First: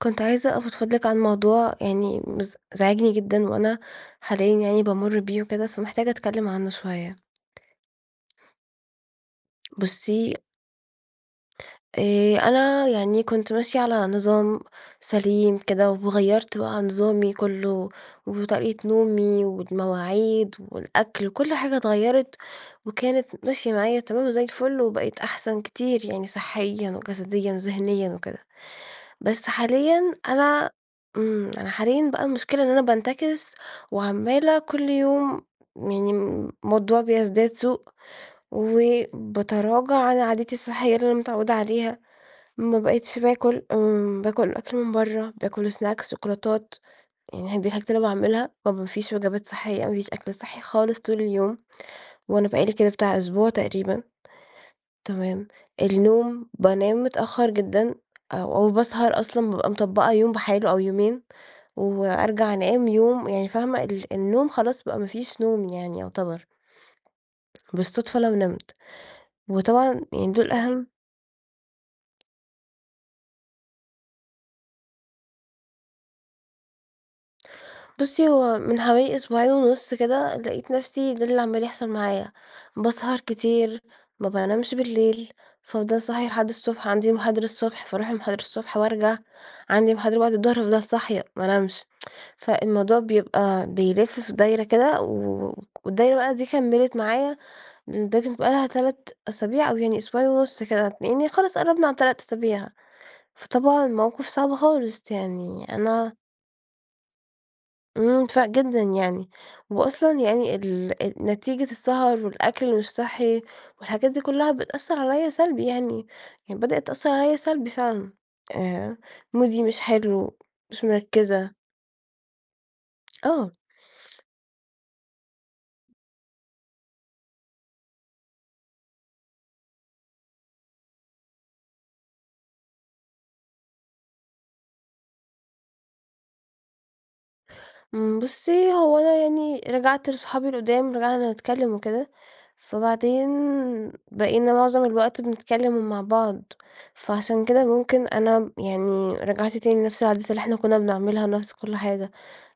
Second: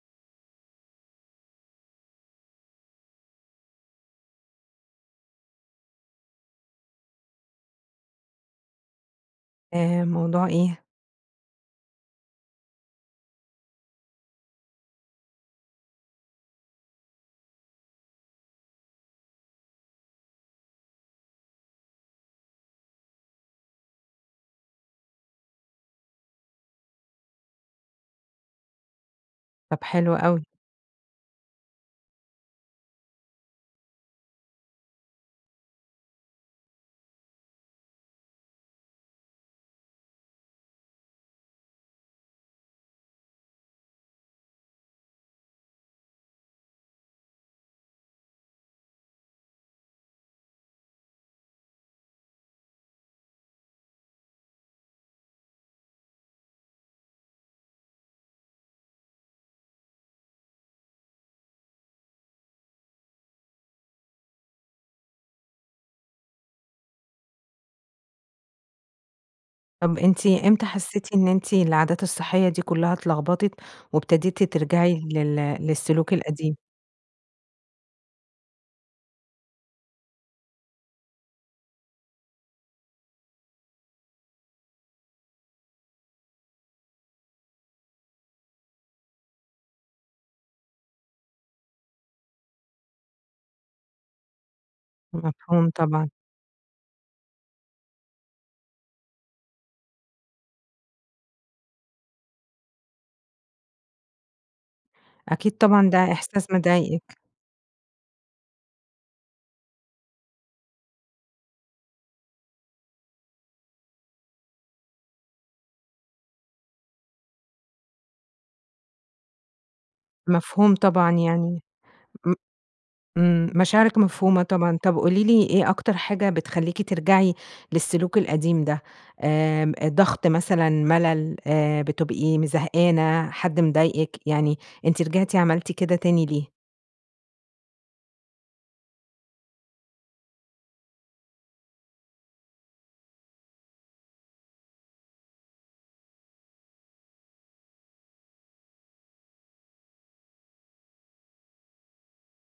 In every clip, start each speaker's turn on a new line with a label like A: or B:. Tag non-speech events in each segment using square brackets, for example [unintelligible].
A: كنت عايزة أفضفض لِك عن موضوع يعني مز زاعجني جدًا، وأنا حاليًا يعني بامُر بيه وكده، فمحتاجة اتكلِّم عنّه شويّة.
B: آآ،
A: بُصّي
B: موضوع إيه؟
A: آآ، أنا يعني كنت ماشية على نظام سليم كده، وغيّرت بقى نظامي كلّه، وطريقة نومي، والمواعيد، والأكل، وكل حاجة اتغيّرت، وكانت ماشية معايا تمام وزي الفل، وبقيت أحسن كتير، يعني صحّيًا وجسديًا وذهنيًا وكده. بس
B: طب
A: حاليًا
B: حلو أوي.
A: أنا امم، أنا حاليًا بقى المشكلة إن أنا بانتكس وعمالة كل يوم يعني الموضوع بيزداد سوء، وبتراجع عن عاداتي الصحية اللي أنا متعودة عليها. ما بقتش باكل، امم، باكل أكل من بره، باكل سناكس شوكولاتات، يعني هي دي الحاجات اللي أنا باعملها. ما ب فيش وجبات صحِّية، ما فيش أكل صحي خالص طول اليوم، وأنا بقى لي كده بتاع أسبوع تقريبًا. تمام؟ النوم بانام متأخر جدًا أ أو باسهر أصلًا بابقى مطبَّقة يوم بحاله أو يومين، وأرجع أنام يوم يعني فاهمة ال النوم خلاص بقى ما فيش نوم يعني يُعتبر. بالصدفة لو نمت،
B: طب
A: وطبعًا
B: أنتِ
A: يعني دول
B: إمتى
A: أهم
B: حسّيتِ إن أنتِ العادات الصحية دي كلّها اتلخبطت، وابتديتِ ترجعي لل للسلوك القديم؟
A: بُصي، هو من حوالي أسبوعين ونُص كده، لقيت نفسي ده اللي عمّال يحصل معايا، باسهر كتير، ما بانامش بالليل، فأفضل صاحية لحد الصبح، عندي محاضرة الصبح فأروح المحاضرة الصبح وأرجع، عندي محاضرة بعد الضهر فافضل صاحية مانامش، [tsk] فالموضوع بيبقى بيلّف في دايرة كده و و
B: مفهوم، طبعًا.
A: والدايرة بقي دي كمّلت معايا ب تبقى لها 3 أسابيع أو يعني أسبوعين ونص كده، يعني خلاص قرّبنا على ال3 أسابيع، فطبعًا موقف صعب خالص
B: أكيد،
A: يعني
B: طبعًا ده
A: أنا
B: إحساس مضايقِك.
A: امم، فرق جدًا يعني. وأصلًا يعني ال أ نتيجة السهر والأكل اللي مش صحّي والحاجات دي كلها بتأثرعليَّا سلبي يعني، يعني بدأت تأثرعليَّا سلبي فعلًا، آآ، مودي مش حلو،
B: مفهوم
A: مش
B: طبعًا،
A: مركزة.
B: يعني م إمم
A: آه.
B: مشاعرِك مفهومة طبعًا، طب قولي لي، إيه أكتر حاجة بتخليكِ ترجعي للسلوك القديم ده؟ امم، ضغط مثلًا، ملل، آآ، بتبقي م زهقانة، حد مضايقِك، يعني أنتِ رجعتِ عملتِ كده تاني ليه؟
A: امم بُصّي، هو أنا يعني رجعت لصحابي القدّام رجعنا نتكلّم وكده، فبعدين بقينا معظم الوقت بنتكلم ومع بعض. فعشان كده ممكن أنا م يعني رجعت تاني لنفس العادات اللي إحنا كنّا بنعملها نفس كل حاجة،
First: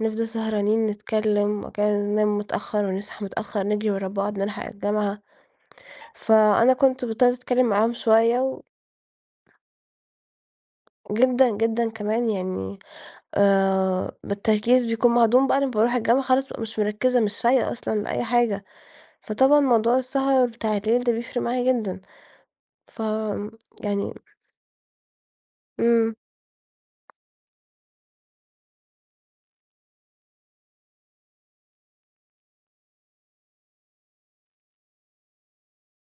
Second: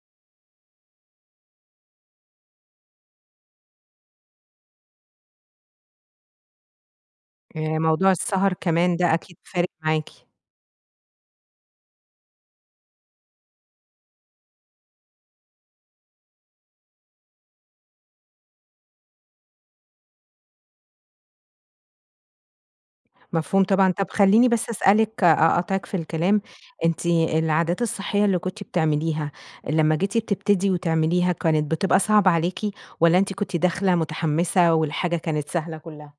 A: نفضل سهرانين نتكلّم بعد كده ننام متأخّر ونصحى متأخّر نجري ورا بعض نلحق الجامعة. فأنا كنت بطّلت أتكلّم
B: آآ،
A: معاهم
B: موضوع
A: شويّة
B: السهر
A: و.
B: كمان ده أكيد فارق معاكِ.
A: جدًا، جدًا كمان يعني آآ، بالتركيز بيكون معدوم بعد ما باروح الجامعة خلاص بقى مش مركزة مش فايقة أصلًا لأي حاجة. فطبعًا موضوع السهر بتاع الليل ده بيفرق معايا جدًا. ف آمم،
B: مفهوم طبعًا. طب
A: يعني.
B: خلّيني بس أسألِك أقاطعِك في
A: امم.
B: الكلام، أنتِ العادات الصحية اللي كنتِ بتعمليها، لمّا جيتي بتبتدي وتعمليها كانت بتبقى صعبة عليكِ، والّا أنتِ كنتِ داخلة مُتحمسة والحاجة كانت سهلة كلّها؟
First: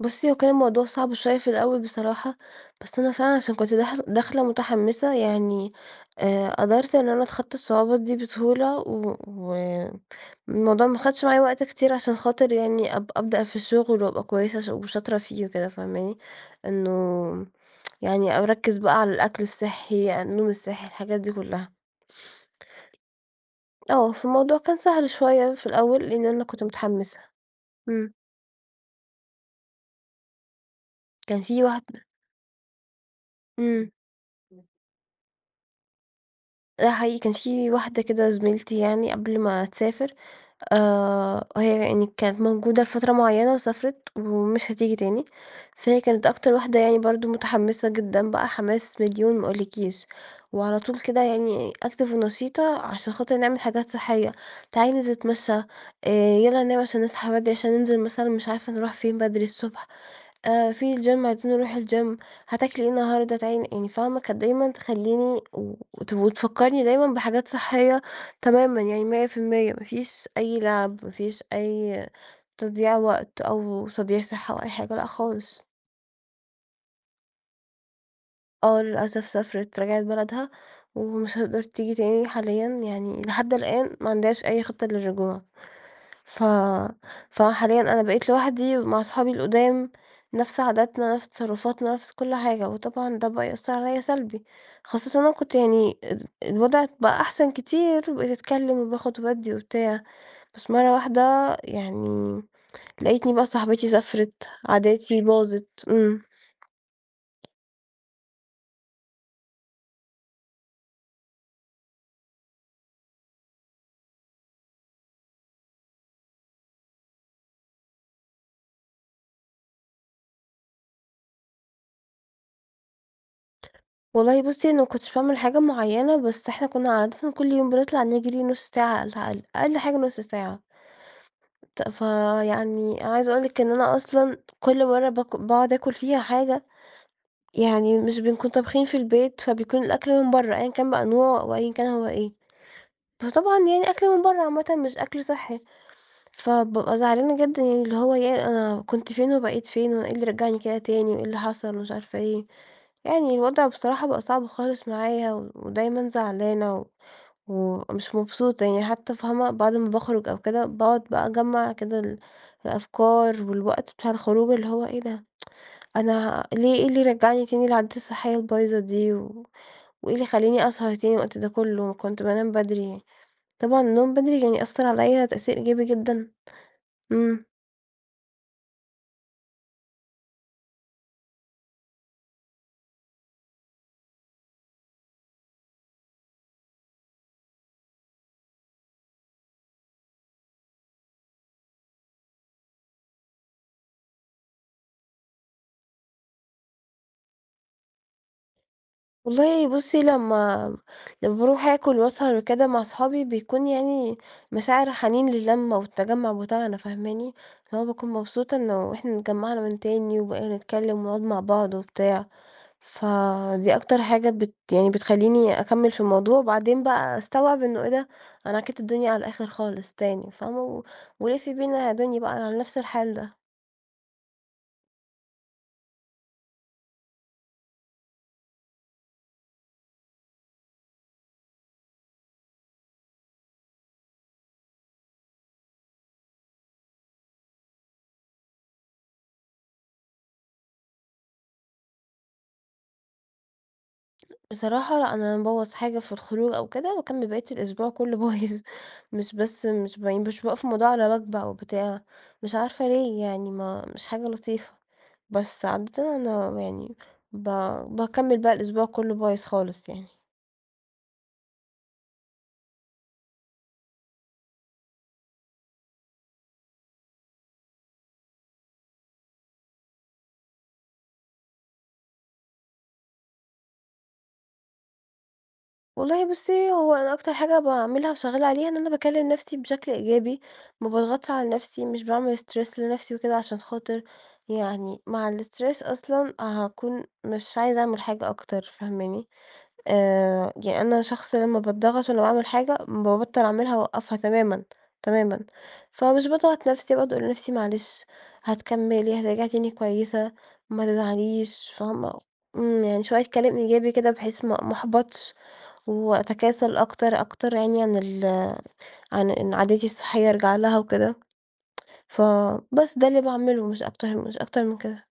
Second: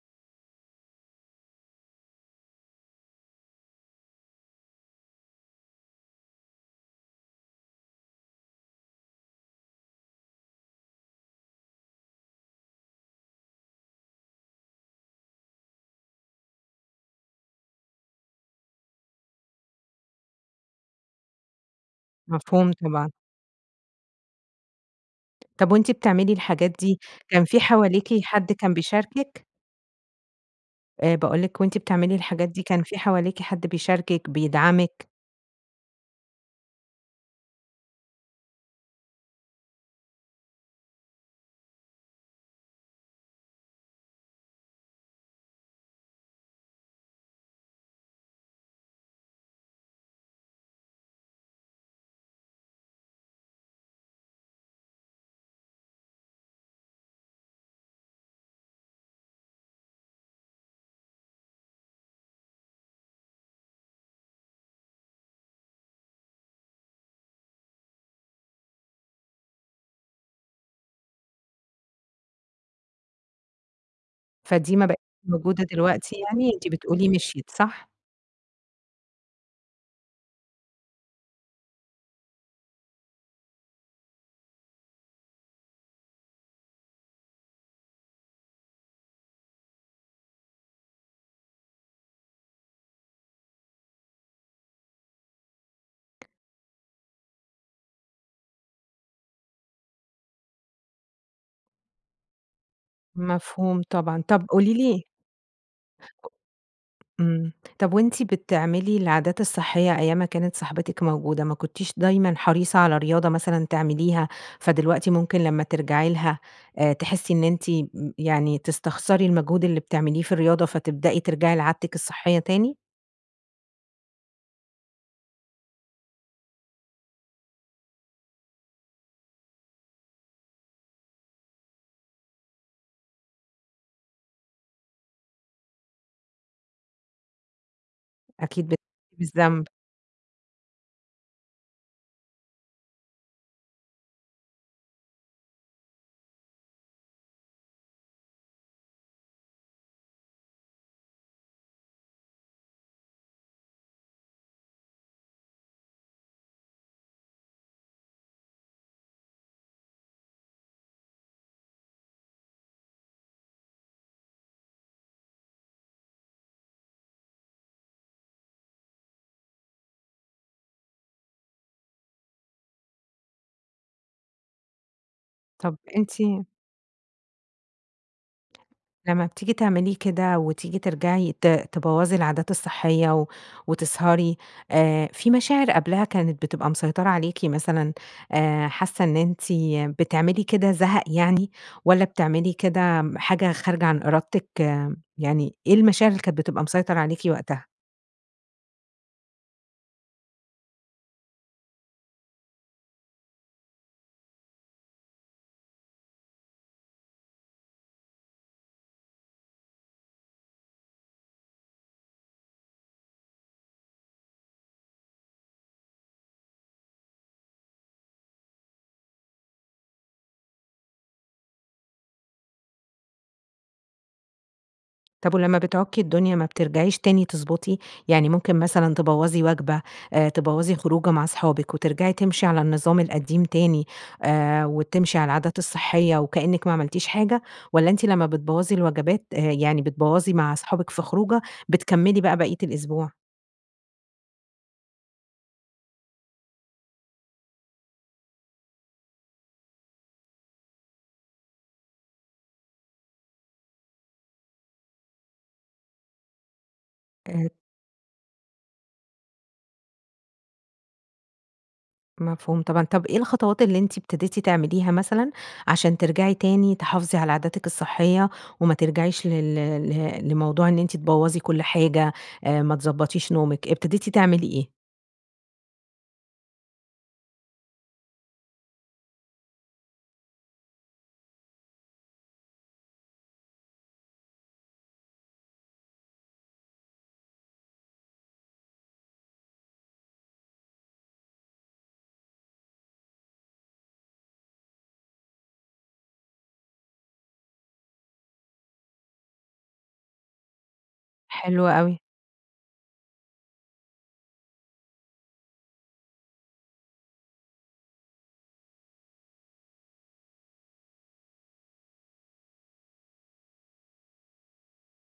A: بُصّي هو كان الموضوع صعب شويّة في الأوّل بصراحة، بس أنا فعلًا عشان كنت داخل داخلة مُتحمسة يعني آآ، قدرت إن أنا اتخطى الصعوبات دي بسهولة و والموضوع ما اخدش معايا وقت كتير عشان خاطر يعني أب أبدأ في الشغل وأبقى كويّسة وش وشاطرة فيه وكده، فاهماني. إنّه [tsk] يعني او أركز بقى على الأكل الصحّي، النوم الصحّي الحاجات دي كلّها.
B: مفهوم طبعًا.
A: آه، فالموضوع كان سهل شوية في
B: ،طب وأنتِ
A: الأول لأن
B: بتعملي
A: أنا كنت
B: الحاجات دي
A: مُتحمسة.
B: كان في حواليكِ
A: امم.
B: حد كان بيشاركك؟ آآ،
A: كان
B: باقول لِك،
A: في
B: وأنتِ
A: واحدة
B: بتعملي الحاجات دي، كان في حواليكِ حد
A: امم.
B: بيشاركِك،
A: [unintelligible]
B: بيدعمِك؟
A: آه، حقيقي كان في واحدة كده زميلتي يعني قبل ما تسافر، آآ، هي يعني كانت موجودة فترة معيّنة وسافرت، ومش هتيجي تاني، فهي كانت أكتر واحدة يعني برضه متحمسة جدًا بقى حماس مليون ما اقولكيش، وعلى طول كده يعني Active ونشيطة عشان خاطر نعمل حاجات صحية، تعالي ننزل نتمشى، آآ، يلّا ننام عشان نصحى بدري عشان ننزل مثلًا مش عارفة نروح فين بدري الصبح، آآ، في الGym عايزين نروح الGym هتاكلي إيه النهارده؟ تعالي ن يعني فاهمة كانت دايمًا تخليني و وت وتفكرني دايمًا بحاجات صحية تمامًا يعني 100% ما فيش أي لعب، ما فيش أي تضييع وقت، أو تضييع صحّة، أو أي
B: فدي ما
A: حاجة،
B: بقي
A: لأ
B: موجودة
A: خالص.
B: دلوقتي يعني؟ أنتِ بتقولي مِشيِت، صح؟
A: آه، للأسف سافرت، رجعت بلدها، ومش هتقدر تيجي تاني حاليًا، يعني لحد الآن ما عندهاش أي خطّة للرجوع، ف فحاليًا أنا بقيت لوحدي مع أصحابي القدام، نفس عاداتنا، نفس تصرفاتنا، نفس كل حاجة، وطبعًا ده بقى يأثر عليَّا سلبي، خاصةً وأنا كنت يعني ال الوضع بقى أحسن كتير، وبقيت أتكلِّم، وباخد وبادِّي وبتاع، بس مرَّة واحدة يعني لاقيتني بقى
B: مفهوم
A: صاحبتي
B: طبعًا، طب
A: سافرت،
B: قولي لي
A: عاداتي باظت، امم.
B: امم، طب وأنتِ بتعملي العادات الصحية أيّام ما كانت صاحبتك موجودة، ما كنتيش دايمًا حريصة على رياضة مثلًا تعمليها؟ فدلوقتي ممكن لمّا ترجعي لها آآ، تحسّي إن أنتِ م يعني تستخسري المجهود اللي بتعمليه في الرياضة فتبدأي ترجعي لعادتك الصحية تاني؟
A: والله بُصّي، أنا ما كنتش باعمل حاجة معيّنة، بس إحنا كنّا عادةً كل يوم بنطلع نجرى نص ساعة على الأقل، أقل حاجة نص ساعة. ت فيعني عايزة أقول لِك إن أنا أصلًا كل مرّة بك باقعد أكل فيها حاجة، يعني مش بنكون
B: أكيد بت
A: طابخين في البيت
B: بالذنب.
A: فبيكون الأكل من برّه، أيًا كان بقى النوع أو أيًا كان هو إيه، فطبعًا يعني أكل من برّه عامةً مش أكل صحّي، فبابقى زعلانة جدًا اللي هو "ياه، أنا كنت فين وبقيت فين؟ وأنا إيه اللي رجعني كده تاني؟ وإيه اللي حصل؟ ومش عارفة إيه." يعني الوضع بصراحة بقى صعب خالص معايا، ودايمًا زعلانة و ومش مبسوطة يعني حتّى فاهمة؟ بعد ما باخرج أو كده باقعد بقى أجمع كده ال الأفكار والوقت بتاع الخروج اللي هو "إيه ده، [tsk] أنا ليه إيه اللي رجعني تاني لعاداتى الصحية البايظة دي، و وإيه اللي خلّاني أسهر تاني الوقت ده كلّه؟ كنت بانام بدري." طبعًا النوم بدري يعني أثر عليّ تأثير
B: طب
A: إيجابي
B: أنتِ
A: جدًا. امم.
B: لما بتييجي تعملي كده وتييجي ترجعي ت تبوظى العادات الصحية و وتسهري، آآ، في مشاعر قبلها كانت بتبقى مسيطرة عليكِ مثلًا، آآ، حاسّة إن أنتِ بتعملي كده زهق يعني، والاّ بتعملي كده حاجة خارجة عن إرادتِك، يعني إيه المشاعر اللي كانت بتبقى مسيطر عليكِ وقتها؟
A: والله بُصّي لمّا لمّا باروح اكل وأسهر وكده مع أصحابي بيكون يعني مشاعر الحنين للمة والتجمع بتاعنا فاهماني؟ اللي هو باكون مبسوطة إنّه إحنا اتجمعنا من تاني، وبقينا نتكلّم ونقعد مع بعض وبتاع. فدي أكتر حاجة بت يعني بتخليني أكمل في الموضوع، وبعدين بقى أستوعب إنّه إيه ده! أنا عكّيت الدنيا على الآخر خالص تاني، فاهمة؟ و ولفي بينا يا دنيا بقى على نفس الحال ده.
B: طب ولمّا بتعكّي الدنيا ما بترجعيش تاني تضبَّطي؟ يعني ممكن مثلًا تبوَّظي وجبة آآ، تبوَّظي خروجة مع أصحابِك، وترجعي تمشي على النظام القديم تاني، آآ، وتمشي على العادات الصحية وكأنِّك ما عملتيش حاجة، والّا أنتِ لمّا بتبوَّظي الوجبات، آآ يعني بتبوَّظي مع أصحابك في خروجة بتكمِّلي بقى باقية الأسبوع؟
A: بصراحة لأ، أنا لمّا بابوظ حاجة في الخروج أو كده باكمِّل باقية الأسبوع كلّه بايظ، مش بس مش ب مش باوقّف الموضوع على وجبة أو بتاع، مش عارفة ليه يعني، ما مش حاجة لطيفة. بس عادةً أنا يعني ب
B: آآ
A: باكمل بقى الأسبوع كلّه بايظ خالص يعني.
B: مفهوم طبعًا. طب إيه الخطوات اللي أنتِ ابتديتِ تعمليها مثلًا عشان ترجعي تاني تحافظي على عاداتك الصحية، وما ترجعيش لل لِ لموضوع إن أنتِ تبوظي كل حاجة، آآ ما تضبطيش نومك، ابتديتِ تعملي إيه؟
A: والله بُصّي هو أنا أكتر حاجة باعملها وشغّالة عليها إن أنا باكلّم نفسي بشكل إيجابي، ما باضغطش على نفسي، مش باعمل stress لنفسي وكده، عشان خاطر يعني مع الstress أصلًا هاكون مش عايزة أعمل حاجة أكتر، فاهماني. آآ، ي أنا شخص لمّا باضغط وأنا باعمل حاجة بابطل أعملها وأوقفها تمامًا، تمامًا، فمش باضغط نفسي باقعد أقول لنفسي معلش هتكملي، هترجعي تاني كويّسة ما
B: حلو
A: تزعليش
B: أوي.
A: فاهمة، إمم يعني شويّة كلام إيجابي كده بحيث ما ما أحبطش وأتكاسل أكتر أكتر يعني عن ال عن إن عادتي الصحية أرجع لها وكده. [tsk] فبس ده اللي باعمله مش أكتر مش أكتر من كده.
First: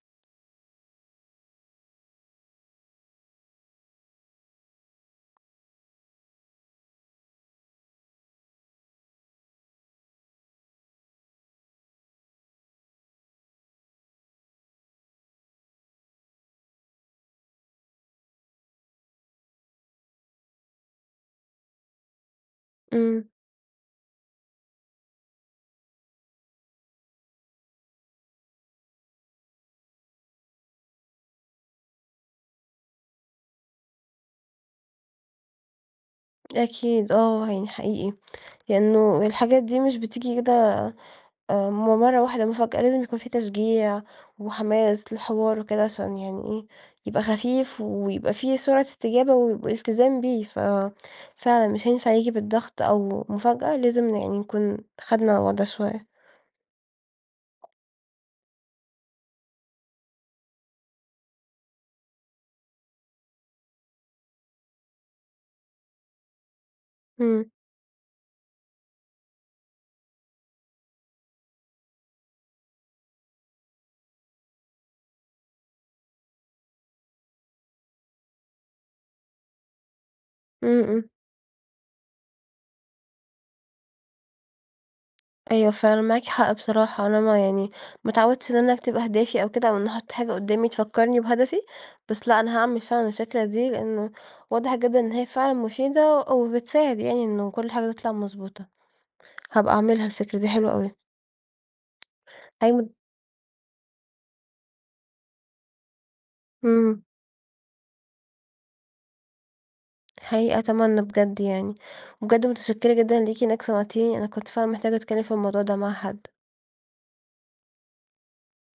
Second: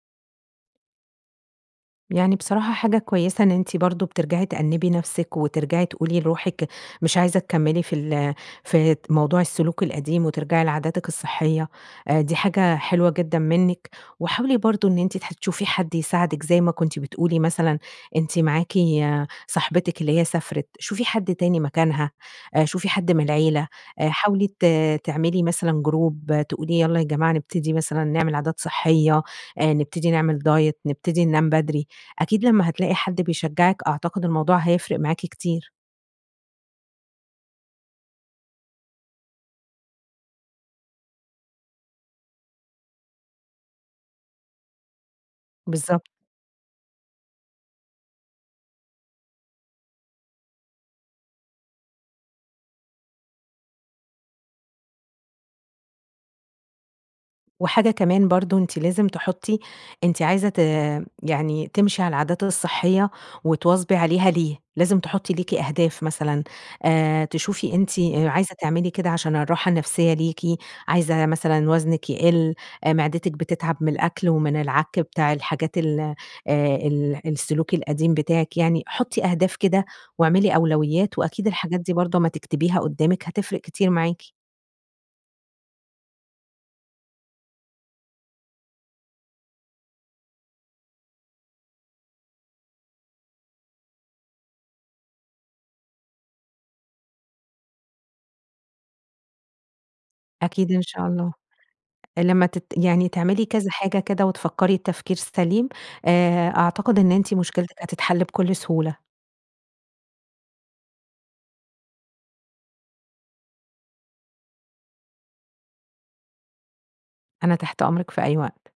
B: يعني بصراحة حاجة كويّسة، إن أنتِ برضو بترجعي تأنّبي نفسك وترجعي تقولي لروحك مش عايزة تكمّلي في ال في د موضوع السلوك القديم، وترجعي لعاداتِك الصحية آآ دي حاجة حلوة جدًا مِنك، وحاولي برضو إن أنتِ تح تشوفي حد يساعدك، زي ما كنتِ بتقولي مثلًا أنتِ معاكِ صاحبتِك اللي هي سافرت. شوفي حد تاني مكانها، آآ شوفي حد
A: امم.
B: من العيلة. آآ حاولي ت تعملي مثلًا group، تقولي يلّا يا جماعة نبتدي مثلًا نعمل عادات صحية، آآ نبتدي نعمل diet، نبتدي ننام بدري. أكيد لمّا هتلاقي حد بيشجعِك، أعتقد الموضوع هيفرق معاكِ كتير.
A: أكيد، آه، يعني حقيقي. لأنه الحاجات دي مش بتيجي كده آآ من مرة واحدة مفاجأة، لازم يكون في تشجيع وحماس للحوار وكده
B: بالضبط
A: عشان يعني إيه يبقى خفيف ويبقى في سرعة استجابة و والتزام بيه، ففعلًا مش هينفع ييجي بالضغط أو مفاجأة، لازم ن يعني نكون خَدْنا على الوضع شوية.
B: وحاجة كمان برضو، أنتِ لازم تحطي أنتِ عايزة ت يعني تمشي على العادات الصحية، وتواظبي عليها ليه؟ لازم تحطي ليكِ أهداف مثلًا، آآ
A: امم.
B: تشوفي أنتِ آآ عايزة تعملي كده عشان الراحة النفسية ليكِ، عايزة مثلًا وزنِك يقل، آآ معدتِك بتتعب من الأكل ومن العك بتاع الحاجات ال آآ ال السلوك القديم بتاعِك يعني. حطي أهداف كده واعملي
A: امم، امم.
B: أولويات، وأكيد الحاجات دي برضو أما تكتبيها قدامِك هتفرِق كتير معاكِ.
A: أيوه، فعلًا معاكِ حق بصراحة. أنا ما يعني ما اتعودتش إن أنا أكتب أهدافي أو كده، أو إني أحط حاجة قُدامي تفكرني بهدفي، بس لأ، أنا هاعمل فعلًا الفكرة دي، لأنه واضح جدًا إن هي فعلًا مفيدة أ وبتساعد يعني إنه كل حاجة تطلع مضبوطة. هابقى أعملها الفكرة دي،
B: أكيد
A: حلوة
B: إن
A: أوي.
B: شاء الله. لما تت
A: أيوه
B: يعني تعملي كذا حاجة كده وتفكري تفكير سليم، آآ أعتقد
A: امم.
B: إن أنتِ مشكلتِك هتتحل بكل سهولة.
A: حقيقي أتمنى بجد يعني. وبجد متشكرة جدًا ليكِ إنَك سمعتيني. أنا كنت فعلًا محتاجة أتكلم في الموضوع ده مع حد.
B: أنا تحت أمرِك في أي وقت.